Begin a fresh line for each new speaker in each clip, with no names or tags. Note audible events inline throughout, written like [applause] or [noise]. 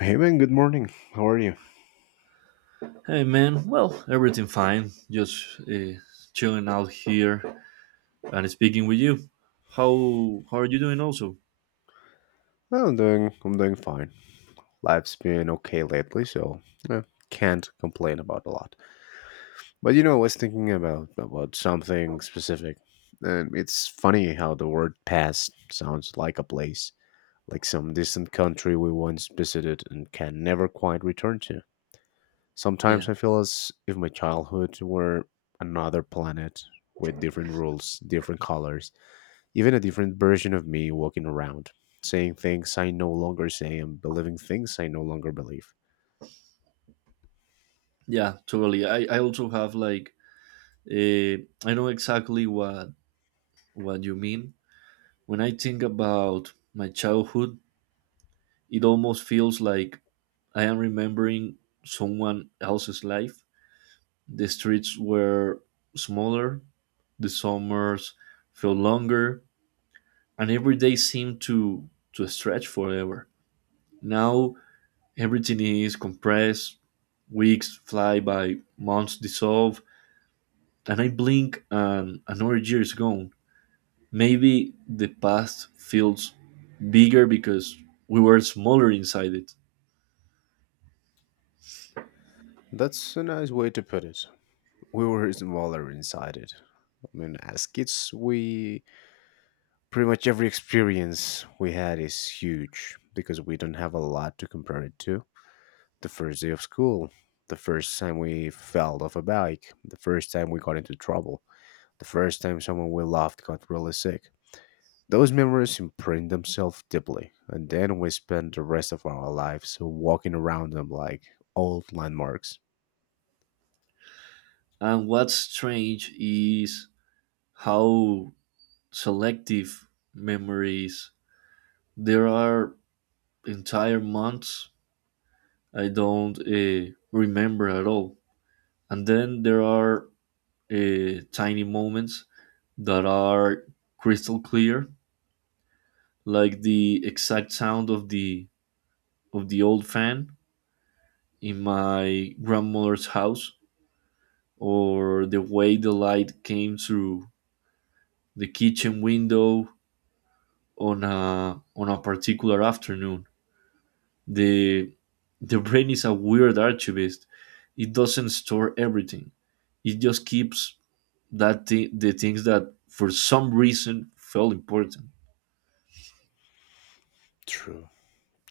Hey man, good morning. How are you?
Hey man, well, everything fine. Just chilling out here and speaking with you. How are you doing? Also,
Oh, I'm doing fine. Life's been okay lately, so eh, can't complain about a lot. But I was thinking about something specific. And it's funny how the word past sounds like a place, like some distant country we once visited and can never quite return to. Sometimes
yeah,
I feel as if my childhood were another planet with different rules, different colors. Even a different version of me walking around, saying things I no longer say and believing things I no longer believe.
yeah, totally. I also have like I know exactly what you mean. When I think about my childhood, it almost feels like I am remembering someone else's life. The streets were smaller, the summers felt longer, and every day seemed to stretch forever. Now everything is compressed, weeks fly by, months dissolve, and I blink and another year is gone. Maybe the past feels bigger because we were smaller inside it.
That's a nice way to put it. We were smaller inside it. I mean, as kids, we pretty much every experience we had is huge because we don't have a lot to compare it to. The first day of school, the first time we fell off a bike, the first time we got into trouble, the first time someone we loved got really sick, those memories imprint themselves deeply, and then we spend the rest of our lives walking around them like old landmarks.
And what's strange is how selective memory is. There are entire months I don't remember at all. And then there are tiny moments that are crystal clear, like the exact sound of the old fan in my grandmother's house, or the way the light came through the kitchen window on a particular afternoon. The the brain is a weird archivist. It doesn't store everything. It just keeps the things that for some reason felt important.
True,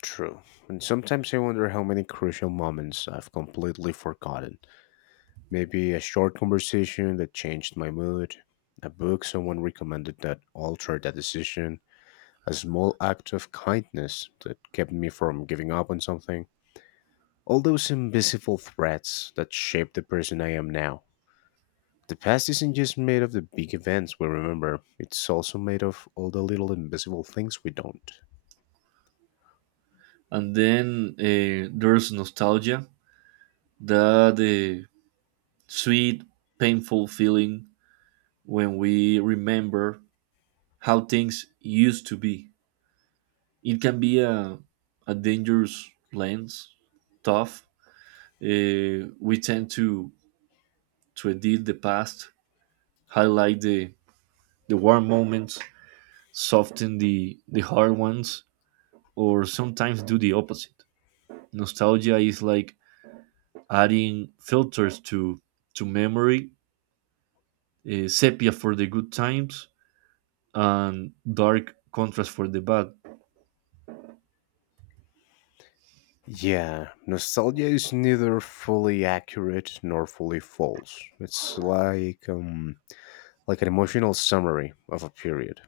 true. And sometimes I wonder how many crucial moments I've completely forgotten. Maybe a short conversation that changed my mood, a book someone recommended that altered a decision, a small act of kindness that kept me from giving up on something. All those invisible threads that shape the person I am now. The past isn't just made of the big events we remember, it's also made of all the little invisible things we don't.
And then there's nostalgia, that sweet, painful feeling when we remember how things used to be. It can be a dangerous lens, tough. We tend to edit the past, highlight the warm moments, soften the hard ones, or sometimes do the opposite. Nostalgia is like adding filters to memory sepia for the good times, and dark contrast for the bad.
Yeah, nostalgia is neither fully accurate nor fully false. It's like an emotional summary of a period.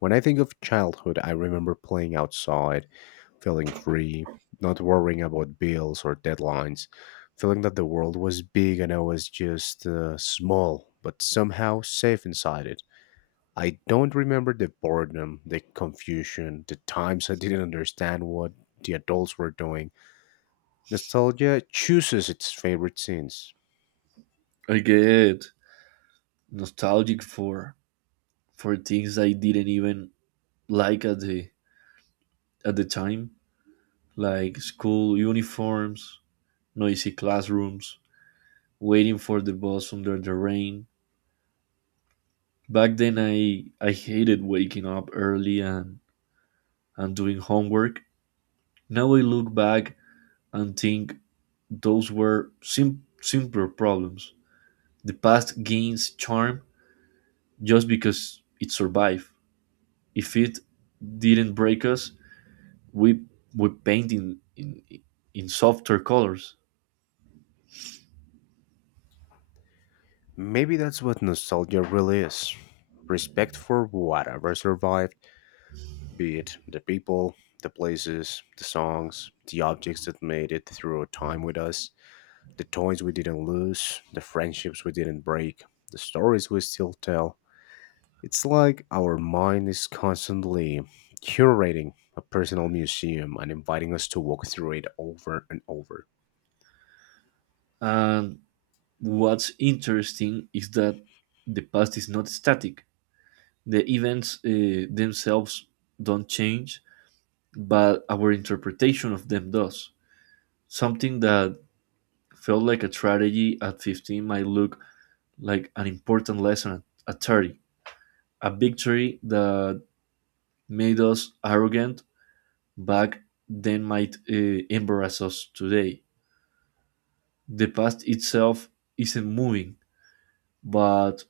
When I think of childhood, I remember playing outside, feeling free, not worrying about bills or deadlines, feeling that the world was big and I was just small, but somehow safe inside it. I don't remember the boredom, the confusion, the times I didn't understand what the adults were doing. Nostalgia chooses its favorite scenes.
I get nostalgic for things I didn't even like at the time, like school uniforms, noisy classrooms, waiting for the bus under the rain. Back then, I hated waking up early and doing homework. Now I look back and think those were simpler problems. The past gains charm just because it survived. If it didn't break us, we we paint in softer colors.
Maybe that's what nostalgia really is, respect for whatever survived, be it the people, the places, the songs, the objects that made it through time with us. The toys we didn't lose, the friendships we didn't break, the stories we still tell. It's like our mind is constantly curating a personal museum and inviting us to walk through it over and over.
And what's interesting is that the past is not static. The events themselves don't change, but our interpretation of them does. Something that felt like a tragedy at 15 might look like an important lesson at 30. A victory that made us arrogant back then might embarrass us today. The past itself isn't moving, but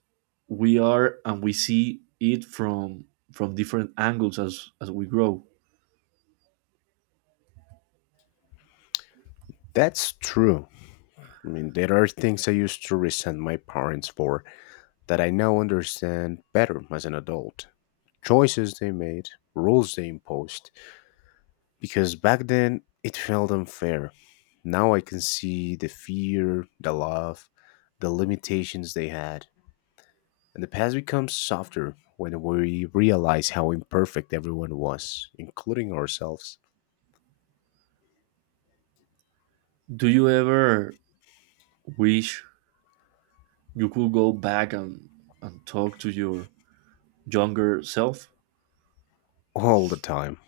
we are, and we see it from different angles as we grow.
That's true. I mean, there are things I used to resent my parents for that I now understand better as an adult. Choices they made, rules they imposed, because back then it felt unfair. Now I can see the fear, the love, the limitations they had. And the past becomes softer when we realize how imperfect everyone was, including ourselves.
Do you ever wish you could go back and talk to your younger self?
All the time.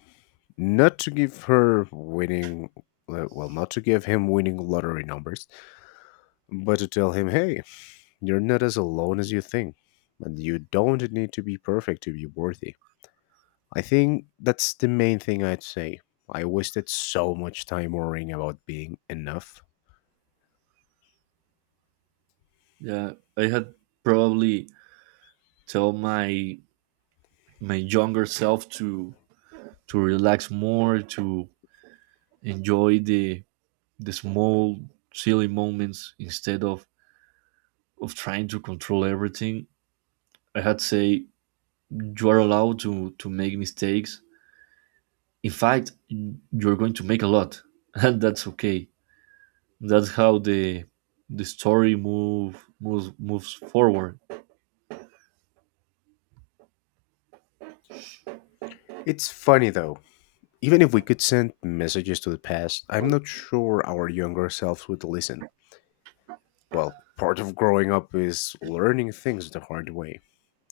Not to give her winning, well, not to give him winning lottery numbers, but to tell him, hey, you're not as alone as you think, and you don't need to be perfect to be worthy. I think that's the main thing I'd say. I wasted so much time worrying about being enough.
Yeah, I had probably tell my younger self to relax more, to enjoy the small silly moments instead of trying to control everything. I had to say, you are allowed to make mistakes. In fact, you're going to make a lot [laughs] and that's okay. That's how the story moves forward.
It's funny though, even if we could send messages to the past, I'm not sure our younger selves would listen. Well, part of growing up is learning things the hard way.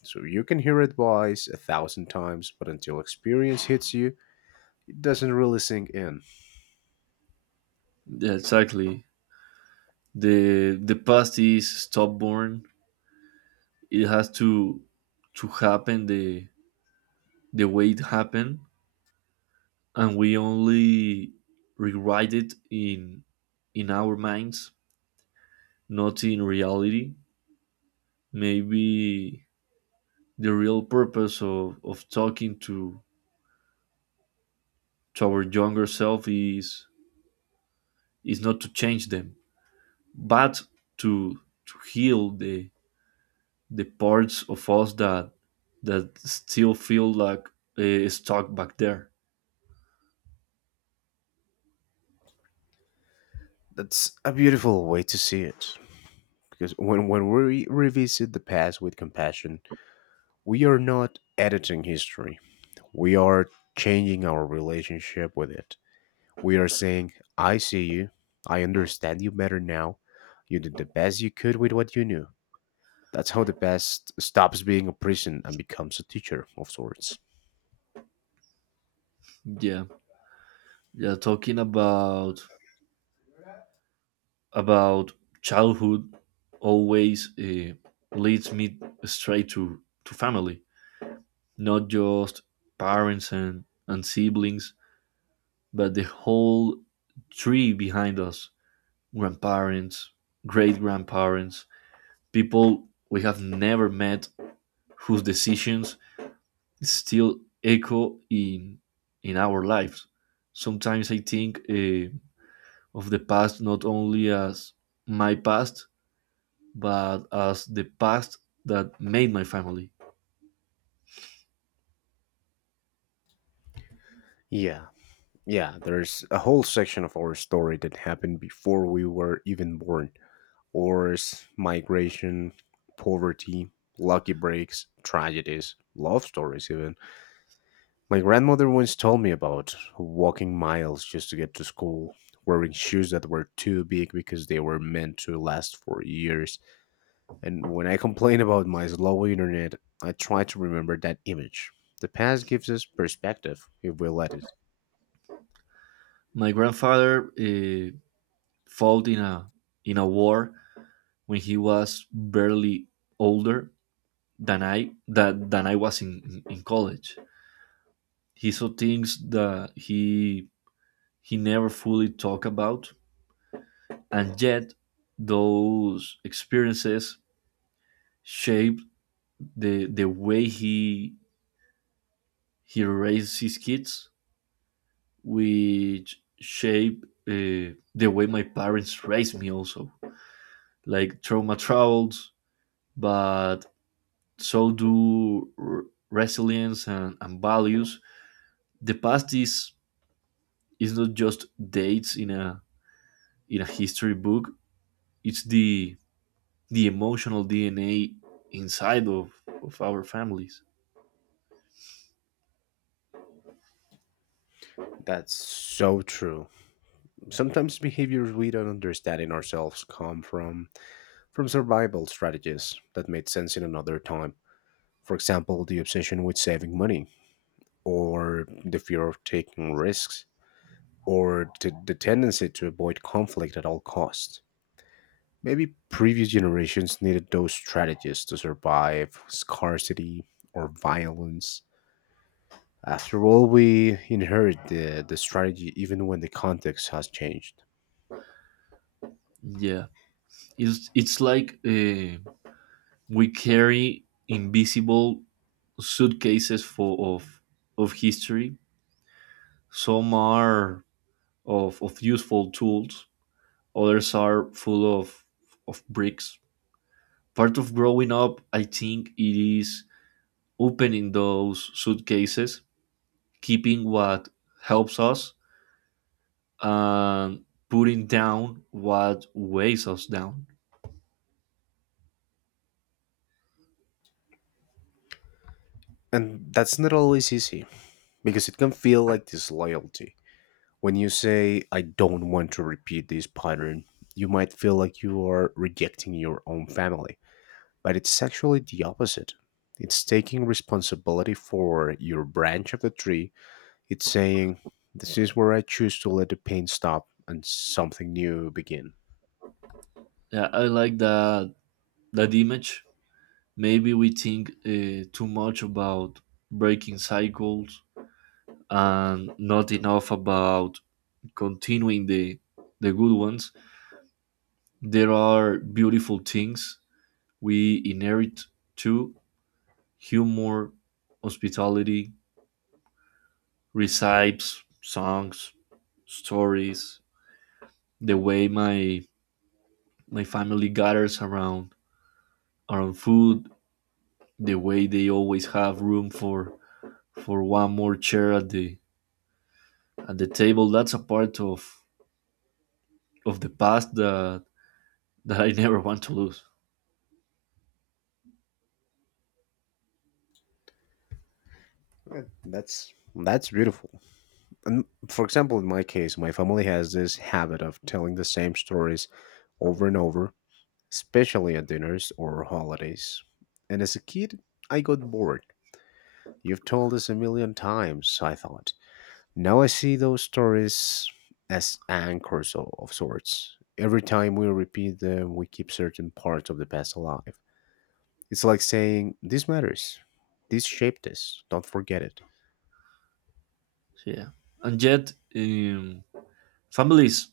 So you can hear advice a thousand times, but until experience hits you, it doesn't really sink in.
Yeah, exactly. The past is stubborn. It has to happen the way it happened, and we only rewrite it in our minds, not in reality. Maybe the real purpose of talking to our younger self is not to change them, but to to heal the parts of us that that still feel like stuck back there.
That's a beautiful way to see it. Because when we revisit the past with compassion, we are not editing history. We are changing our relationship with it. We are saying, I see you. I understand you better now. You did the best you could with what you knew. That's how the past stops being a prison and becomes a teacher of sorts.
Yeah, yeah, talking about childhood always leads me straight to family, not just parents and siblings, but the whole tree behind us, grandparents, great grandparents, people we have never met whose decisions still echo in our lives. Sometimes I think of the past not only as my past, but as the past that made my family.
Yeah, yeah, there's a whole section of our story that happened before we were even born. Wars, migration, poverty, lucky breaks, tragedies, love stories, even. My grandmother once told me about walking miles just to get to school, wearing shoes that were too big because they were meant to last for years. And when I complain about my slow internet, I try to remember that image. The past gives us perspective if we let it.
My grandfather fought in a war when he was barely older than I was in college. He saw things that he never fully talked about, and yet those experiences shaped the way he raised his kids, which shape the way my parents raised me also. Like trauma travels, but so do resilience and values. The past is not just dates in a history book. It's the emotional DNA inside of our families.
That's so true. Sometimes behaviors we don't understand in ourselves come from survival strategies that made sense in another time. For example, the obsession with saving money or the fear of taking risks or the tendency to avoid conflict at all costs. Maybe previous generations needed those strategies to survive scarcity or violence. After all, we inherit the strategy even when the context has changed.
Yeah, it's like we carry invisible suitcases for of history. Some are of useful tools, others are full of bricks. Part of growing up, I think, it is opening those suitcases, keeping what helps us, and putting down what weighs us down.
And that's not always easy because it can feel like disloyalty. When you say, I don't want to repeat this pattern, you might feel like you are rejecting your own family, but it's actually the opposite. It's taking responsibility for your branch of the tree. It's saying, this is where I choose to let the pain stop and something new begin.
Yeah, I like that that image. Maybe we think too much about breaking cycles and not enough about continuing the good ones. There are beautiful things we inherit too, humor, hospitality, recipes, songs, stories, the way my family gathers around food, the way they always have room for one more chair at the table. That's a part of the past that that I [laughs] never want to lose.
That's beautiful. And for example, in my case, my family has this habit of telling the same stories over and over, especially at dinners or holidays. And as a kid, I got bored. You've told this a million times, I thought. Now I see those stories as anchors of sorts. Every time we repeat them, we keep certain parts of the past alive. It's like saying, this matters. This shaped us. Don't forget it.
So, yeah, and yet families,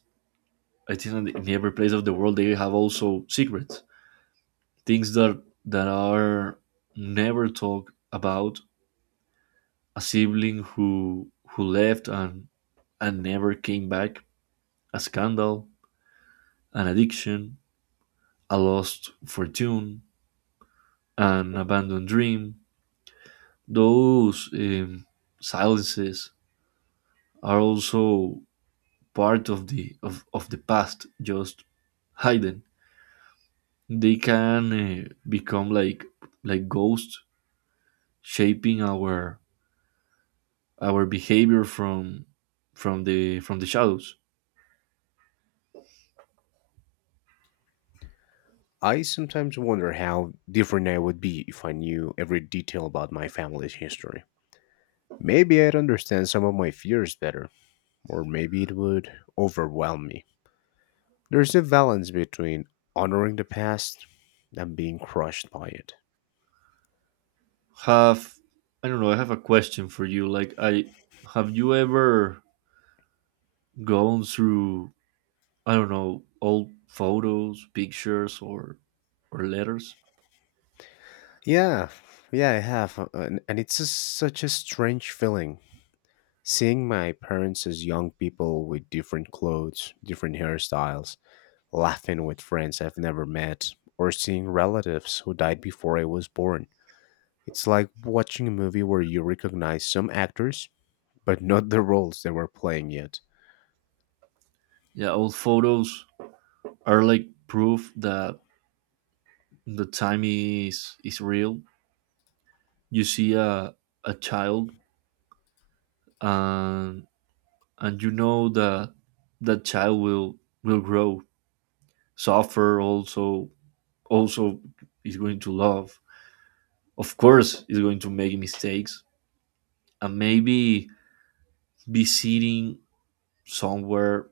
I think, in every place of the world, they have also secrets, things that that are never talked about, a sibling who left and never came back, a scandal, an addiction, a lost fortune, an abandoned dream. Those silences are also part of of the past, just hidden. They can become like ghosts shaping our behavior from the shadows.
I sometimes wonder how different I would be if I knew every detail about my family's history. Maybe I'd understand some of my fears better, or maybe it would overwhelm me. There's a balance between honoring the past and being crushed by it.
Have, I don't know, I have a question for you, like, I, have you ever gone through, I don't know, old photos, pictures or letters?
Yeah, yeah, I have, and it's just such a strange feeling seeing my parents as young people with different clothes, different hairstyles, laughing with friends I've never met, or seeing relatives who died before I was born. It's like watching a movie where you recognize some actors, but not the roles they were playing yet,
Yeah, old photos are like proof that the time is real. You see a child, and and you know that that child will grow, suffer also, also is going to love, of course, is going to make mistakes, and maybe be sitting somewhere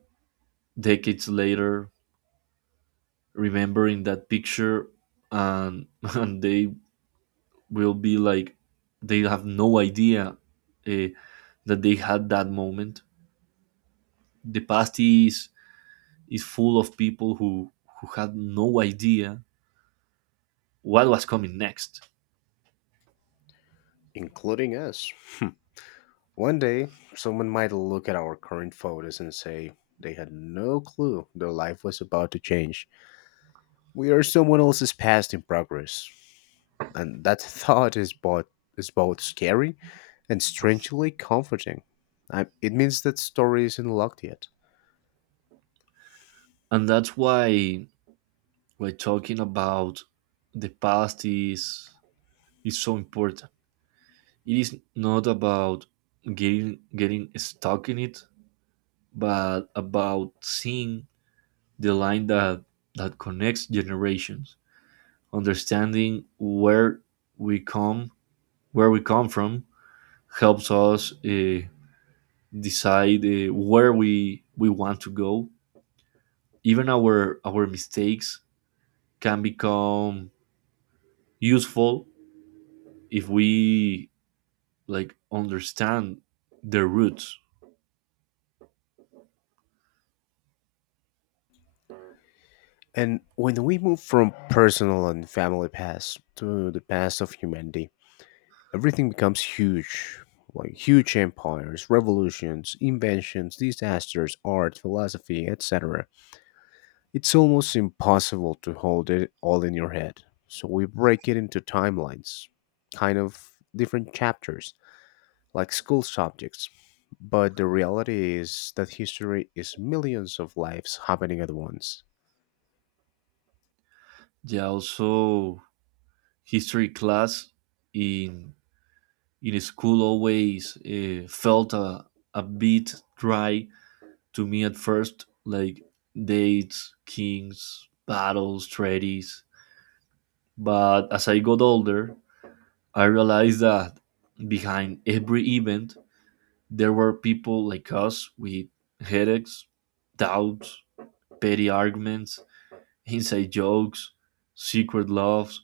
decades later, remembering that picture, and [laughs] and they will be like, they have no idea uh, that they had that moment. The past is full of people who had no idea what was coming next,
including us. [laughs] One day, someone might look at our current photos and say they had no clue their life was about to change. We are someone else's past in progress, and that [laughs] thought is both scary and strangely comforting. It means that story isn't locked yet.
and that's why we're talking about the past is so important. It is not about getting stuck in it, but about seeing the line that connects generations. Understanding we come where we come from helps us decide where we want to go. Even our mistakes can become useful if we like understand the roots.
And when we move from personal and family past to the past of humanity, everything becomes huge. Like huge empires, revolutions, inventions, disasters, art, philosophy, etc. It's almost impossible to hold it all in your head. So we break it into timelines, kind of different chapters, like school subjects. But the reality is that history is millions of lives happening at once.
Yeah, also history class in in school always felt a bit dry to me at first, like dates, kings, battles, treaties. But as I got older, I realized that behind every event, there were people like us with headaches, doubts, petty arguments, inside jokes, secret loves.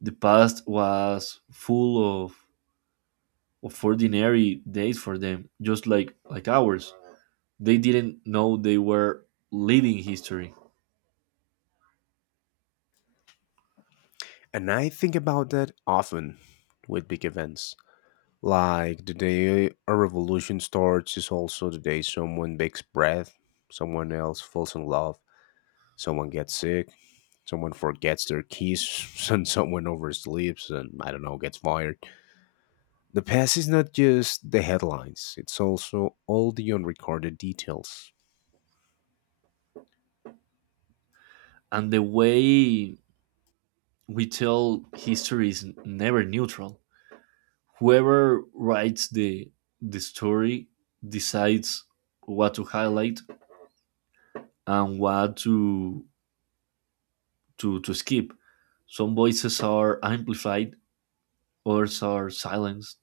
The past was full of ordinary days for them, just like ours. They didn't know they were living history,
And I think about that often with big events. Like the day a revolution starts is also the day someone takes breath, someone else falls in love, someone gets sick, someone forgets their keys [laughs] and someone oversleeps and, I don't know, gets fired. The past is not just the headlines, it's also all the unrecorded details.
and the way we tell history is never neutral. Whoever writes the story decides what to highlight and what to skip. Some voices are amplified, others are silenced.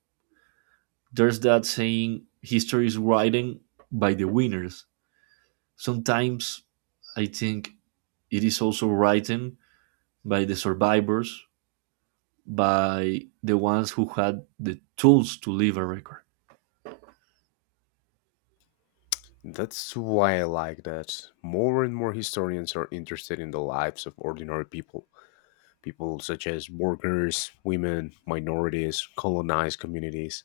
There's that saying, history is written by the winners. Sometimes I think it is also written by the survivors, by the ones who had the tools to leave a record.
That's why I like that. More and more historians are interested in the lives of ordinary people. People such as workers, women, minorities, colonized communities.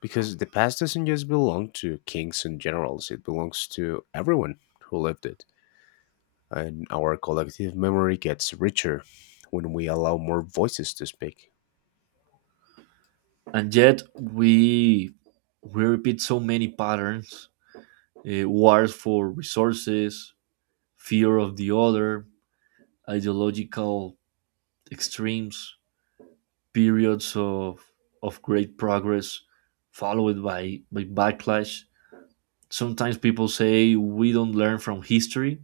Because the past doesn't just belong to kings and generals, it belongs to everyone who lived it. And our collective memory gets richer when we allow more voices to speak.
And yet we repeat so many patterns: wars for resources, fear of the other, ideological extremes, periods of great progress followed by backlash. Sometimes people say we don't learn from history.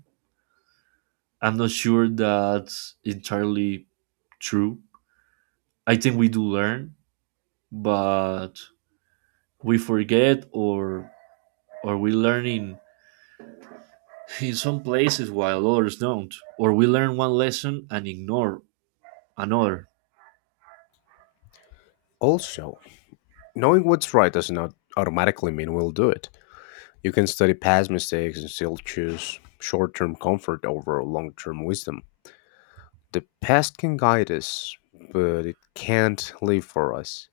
I'm not sure that's entirely true. I think we do learn, but we forget, or we learn in some places while others don't. Or we learn one lesson and ignore another.
Also, knowing what's right does not automatically mean we'll do it. You can study past mistakes and still choose short term comfort over long term wisdom. The past can guide us, but it can't live for us.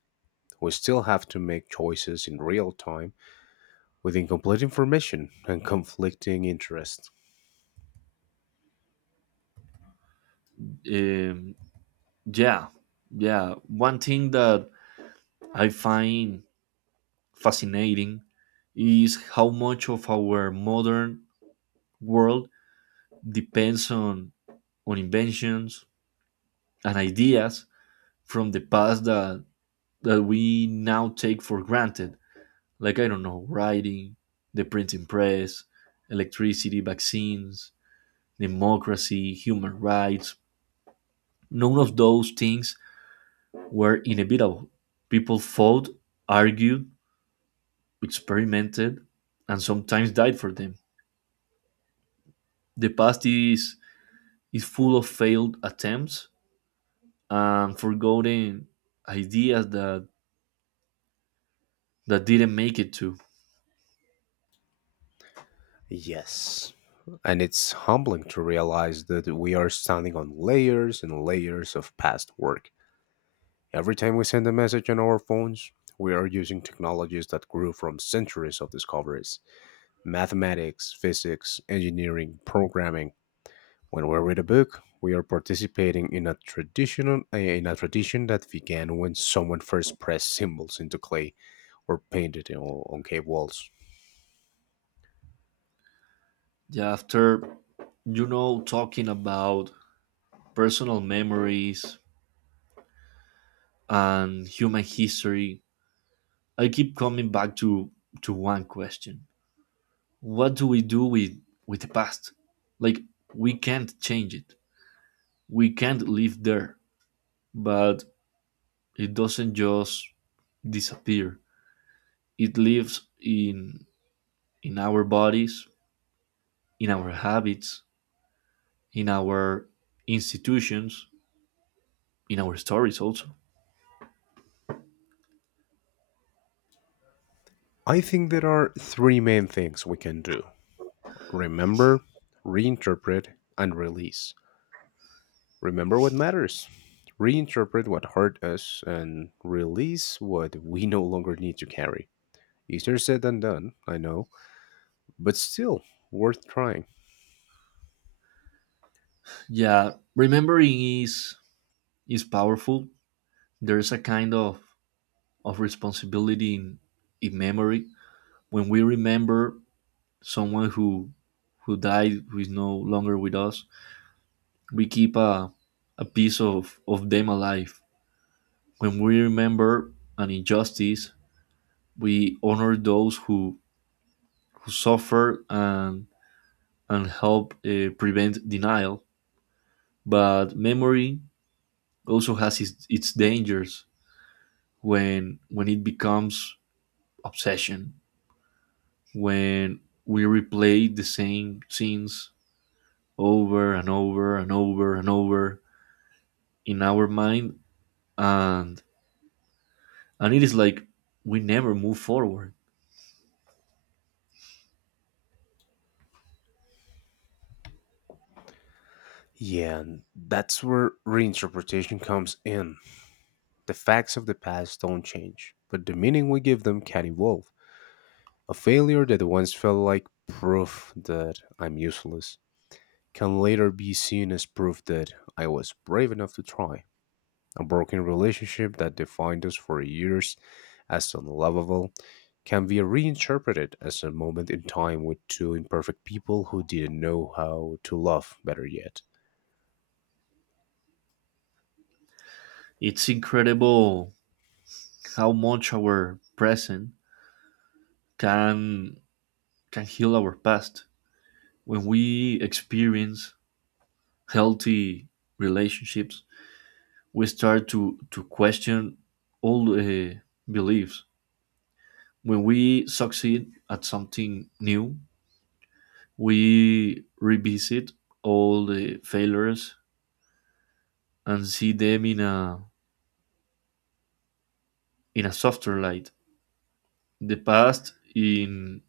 We still have to make choices in real time with incomplete information and conflicting interests.
Um, yeah, yeah. One thing that I find fascinating is how much of our modern world depends on inventions and ideas from the past that that we now take for granted, like, I don't know, writing, the printing press, electricity, vaccines, democracy, human rights. None of those things were inevitable. People fought, argued, experimented, and sometimes died for them. The past is full of failed attempts and forgotten ideas that didn't make it to.
Yes. And it's humbling to realize that we are standing on layers and layers of past work. Every time we send a message on our phones, we are using technologies that grew from centuries of discoveries: mathematics, physics, engineering, programming. When we read a book, we are participating in a tradition that began when someone first pressed symbols into clay or painted on cave walls.
Yeah, after, you know, talking about personal memories and human history, I keep coming back to one question: what do we do with the past? Like, we can't change it, we can't live there, but it doesn't just disappear. It lives in our bodies, in our habits, in our institutions, in our stories also.
I think there are three main things we can do: remember, reinterpret, and release. Remember what matters. Reinterpret what hurt us and release what we no longer need to carry. Easier said than done, I know, but still worth trying.
Yeah, remembering is powerful. There's a kind of responsibility in memory when we remember someone who died, who is no longer with us. We keep a piece of them alive. When we remember an injustice, we honor those who suffer and and help prevent denial. But memory also has its dangers, when it becomes obsession, when we replay the same scenes over and over and over and over in our mind, and and it is like we never move forward.
Yeah, and that's where reinterpretation comes in. The facts of the past don't change, but the meaning we give them can evolve. A failure that once felt like proof that I'm useless can later be seen as proof that I was brave enough to try. A broken relationship that defined us for years as unlovable can be reinterpreted as a moment in time with two imperfect people who didn't know how to love better yet.
It's incredible how much our present can can heal our past. When we experience healthy relationships, we start to question all the beliefs. When we succeed at something new, we revisit all the failures and see them in a softer light. The past, in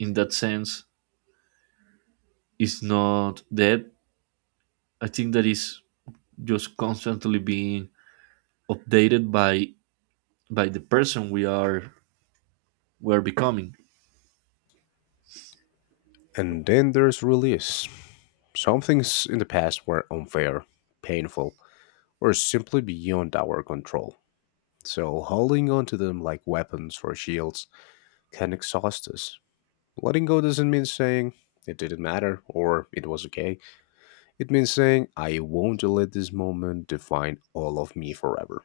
in that sense, is not dead. I think that is just constantly being updated by the person we are, we are becoming.
And then there's release. Some things in the past were unfair, painful, or simply beyond our control. So holding on to them like weapons or shields can exhaust us. Letting go doesn't mean saying it didn't matter or it was okay. It means saying I won't let this moment define all of me forever.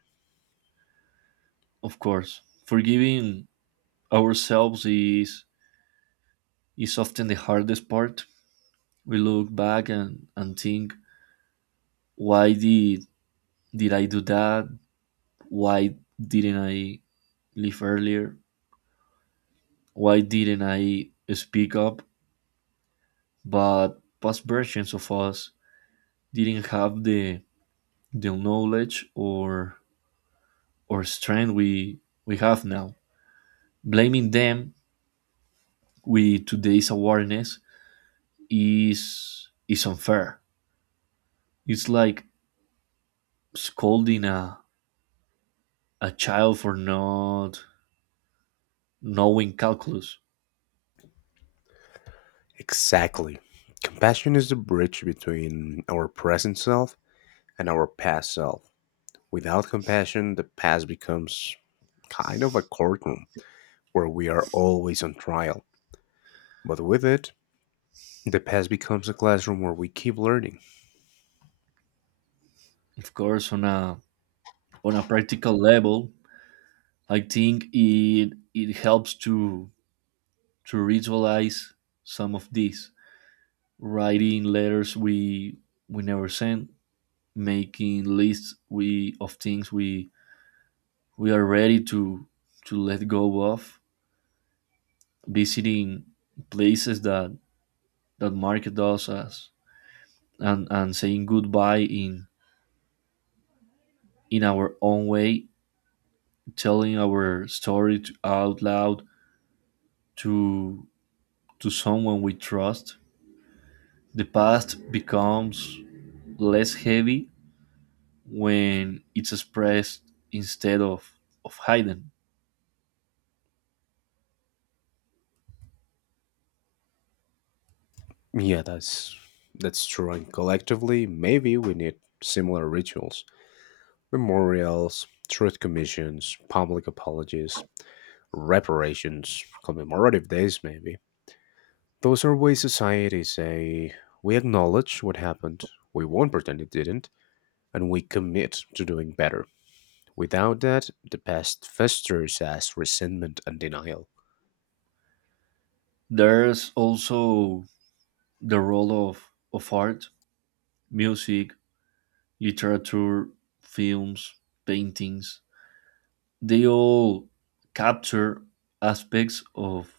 Of course, forgiving ourselves is often the hardest part. We look back and think, why did I do that? Why didn't I live earlier? Why didn't I speak up? But past versions of us didn't have the knowledge or strength we have now. Blaming them with today's awareness is unfair. It's like scolding a child for not knowing calculus.
Exactly. Compassion is the bridge between our present self and our past self. Without compassion, the past becomes kind of a courtroom where we are always on trial. But with it, the past becomes a classroom where we keep learning.
Of course, on a practical level, I think it helps to ritualize some of this: writing letters we never sent, making lists we of things we are ready to let go of, visiting places that market us as, and saying goodbye in our own way, telling our story to, out loud to to someone we trust. The past becomes less heavy when it's expressed instead of hidden.
Yeah, that's true. And collectively, maybe we need similar rituals. Memorials, truth commissions, public apologies, reparations, commemorative days, maybe. Those are ways society say we acknowledge what happened, we won't pretend it didn't, and we commit to doing better. Without that, the past festers as resentment and denial.
There's also the role of art, music, literature, films, paintings. They all capture aspects of,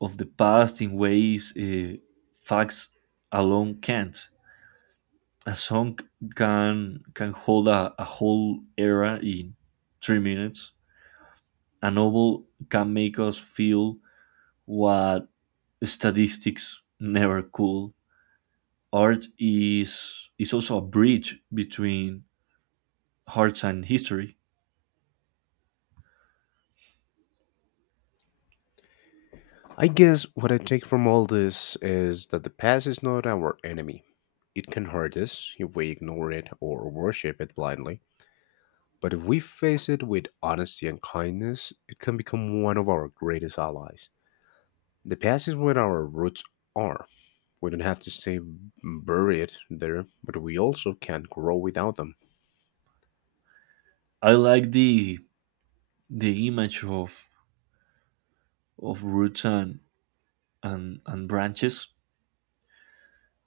of the past in ways facts alone can't. A song can hold a whole era in 3 minutes. A novel can make us feel what statistics never could. Art is also a bridge between arts and history.
I guess what I take from all this is that the past is not our enemy. It can hurt us if we ignore it or worship it blindly. But if we face it with honesty and kindness, it can become one of our greatest allies. The past is where our roots are. We don't have to stay buried there, but we also can't grow without them.
I like the image of roots and branches.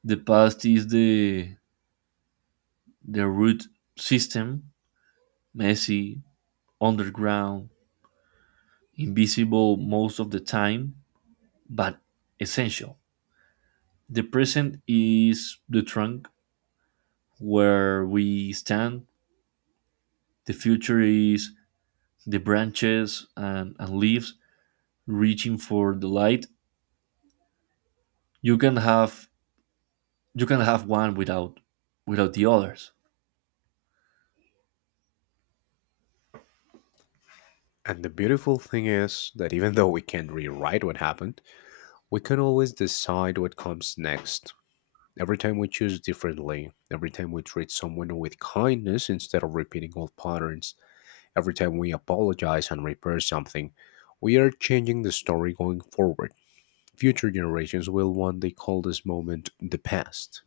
The past is the root system, messy, underground, invisible most of the time, but essential. The present is the trunk where we stand. The future is the branches and leaves reaching for the light. You can have you can have one without without the others.
And the beautiful thing is that even though we can't rewrite what happened, we can always decide what comes next. Every time we choose differently, every time we treat someone with kindness instead of repeating old patterns, every time we apologize and repair something, we are changing the story going forward. Future generations will want they call this moment the past.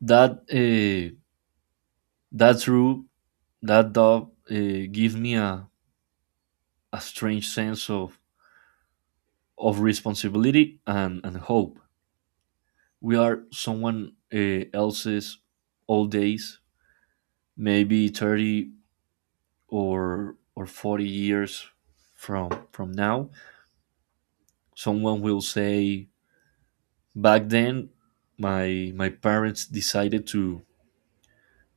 that uh, that's true. That dog uh, gives me a strange sense of responsibility and hope. We are someone else's old days. Maybe 30 or 40 years from now, someone will say, back then my parents decided to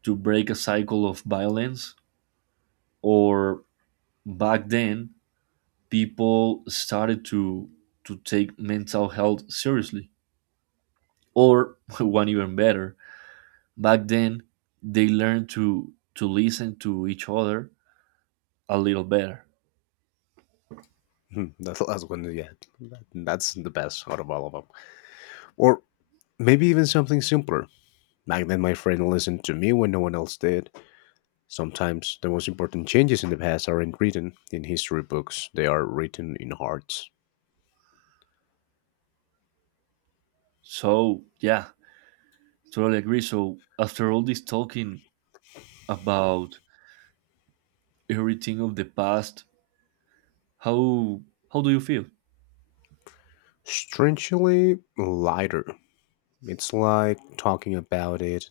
to break a cycle of violence. Or back then people started to take mental health seriously. Or [laughs] one even better: back then they learned to listen to each other a little better.
Hmm. That's the last one, yeah. That's the best out of all of them. Or maybe even something simpler. Back then, my friend listened to me when no one else did. Sometimes the most important changes in the past aren't written in history books, they are written in hearts.
So yeah, totally agree. So after all this talking about everything of the past, how how do you feel?
Strangely lighter. It's like talking about it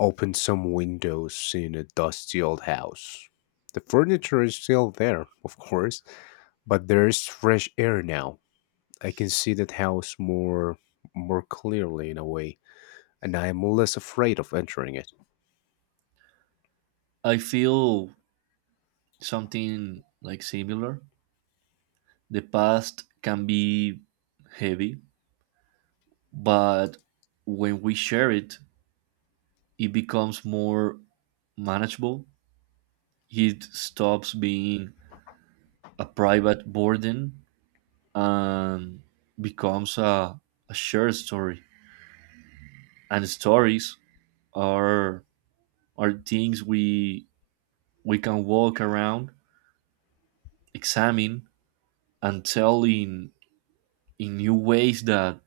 opened some windows in a dusty old house. The furniture is still there, of course, but there's fresh air now. I can see that house more clearly in a way, and I am less afraid of entering it.
I feel something like similar. The past can be heavy, but when we share it, it becomes more manageable. It stops being a private burden and becomes a shared story. And stories are are things we can walk around, examine, and tell in new ways that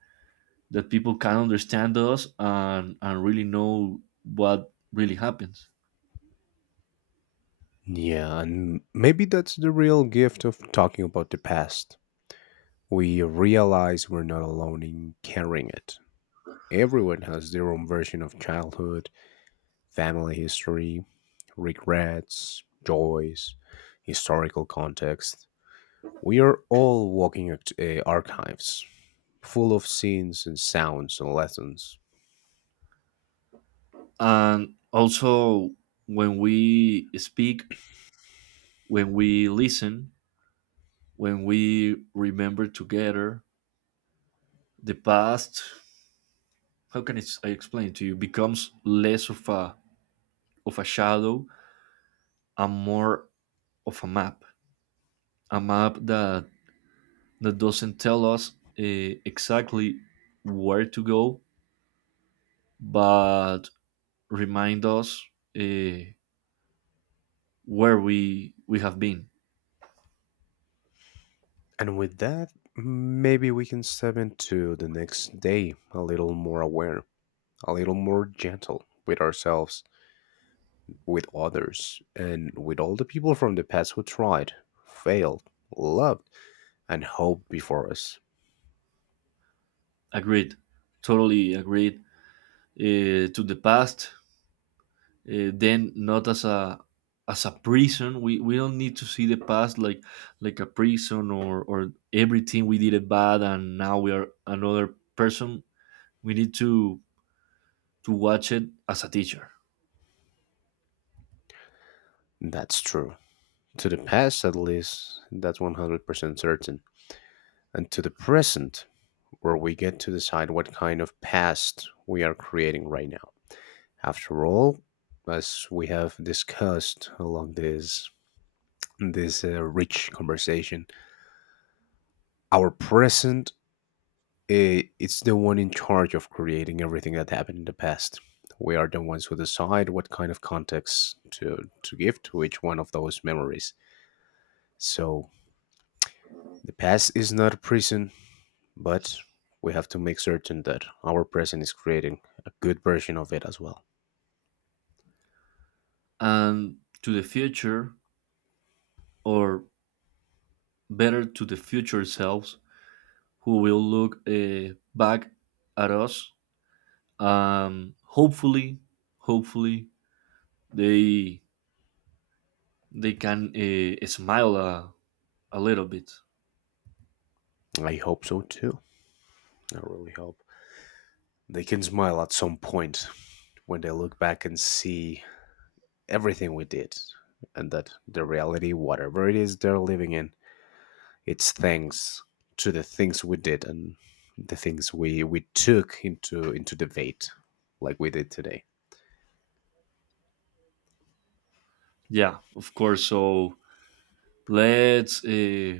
that people can understand us and really know what really happens.
Yeah, and maybe that's the real gift of talking about the past. We realize we're not alone in carrying it. Everyone has their own version of childhood, family history, regrets, joys, historical context. We are all walking archives, full of scenes and sounds and lessons.
And also, when we speak, when we listen, when we remember together, the past, how can it, I explain to you, becomes less of a shadow and more of a map. A map that doesn't tell us uh, exactly where to go, but remind us uh, where we have been.
And with that, maybe we can step into the next day a little more aware, a little more gentle with ourselves, with others, and with all the people from the past who tried, failed, loved, and hoped before us.
Agreed, totally agreed. To the past then, not as a as a prison. We don't need to see the past like a prison or everything we did it bad and now we are another person. We need to watch it as a teacher.
That's true. To the past, at least, that's 100% certain. And to the present, where we get to decide what kind of past we are creating right now. After all, as we have discussed along this rich conversation. Our present, it's the one in charge of creating everything that happened in the past. We are the ones who decide what kind of context to give to each one of those memories. So the past is not a prison, but we have to make certain that our present is creating a good version of it as well.
And to the future, or better, to the future selves who will look back at us. Hopefully, hopefully they they can smile a little bit.
I hope so too. I really hope they can smile at some point when they look back and see everything we did and that the reality, whatever it is they're living in, it's thanks to the things we did and the things we took into debate like we did today.
Yeah, of course. So let's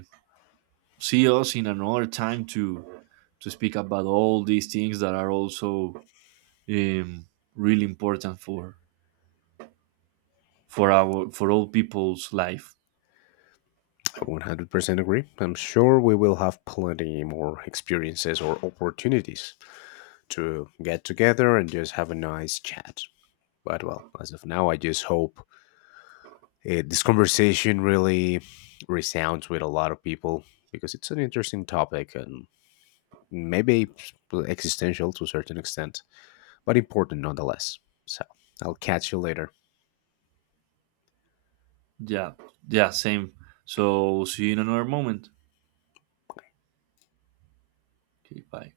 see us in another time to speak about all these things that are also um, really important for our for all people's life.
I 100% agree. I'm sure we will have plenty more experiences or opportunities to get together and just have a nice chat. But well, as of now, I just hope this conversation really resounds with a lot of people because it's an interesting topic and maybe existential to a certain extent, but important nonetheless. So I'll catch you later.
Yeah, yeah, same. So see you in another moment. Okay, bye.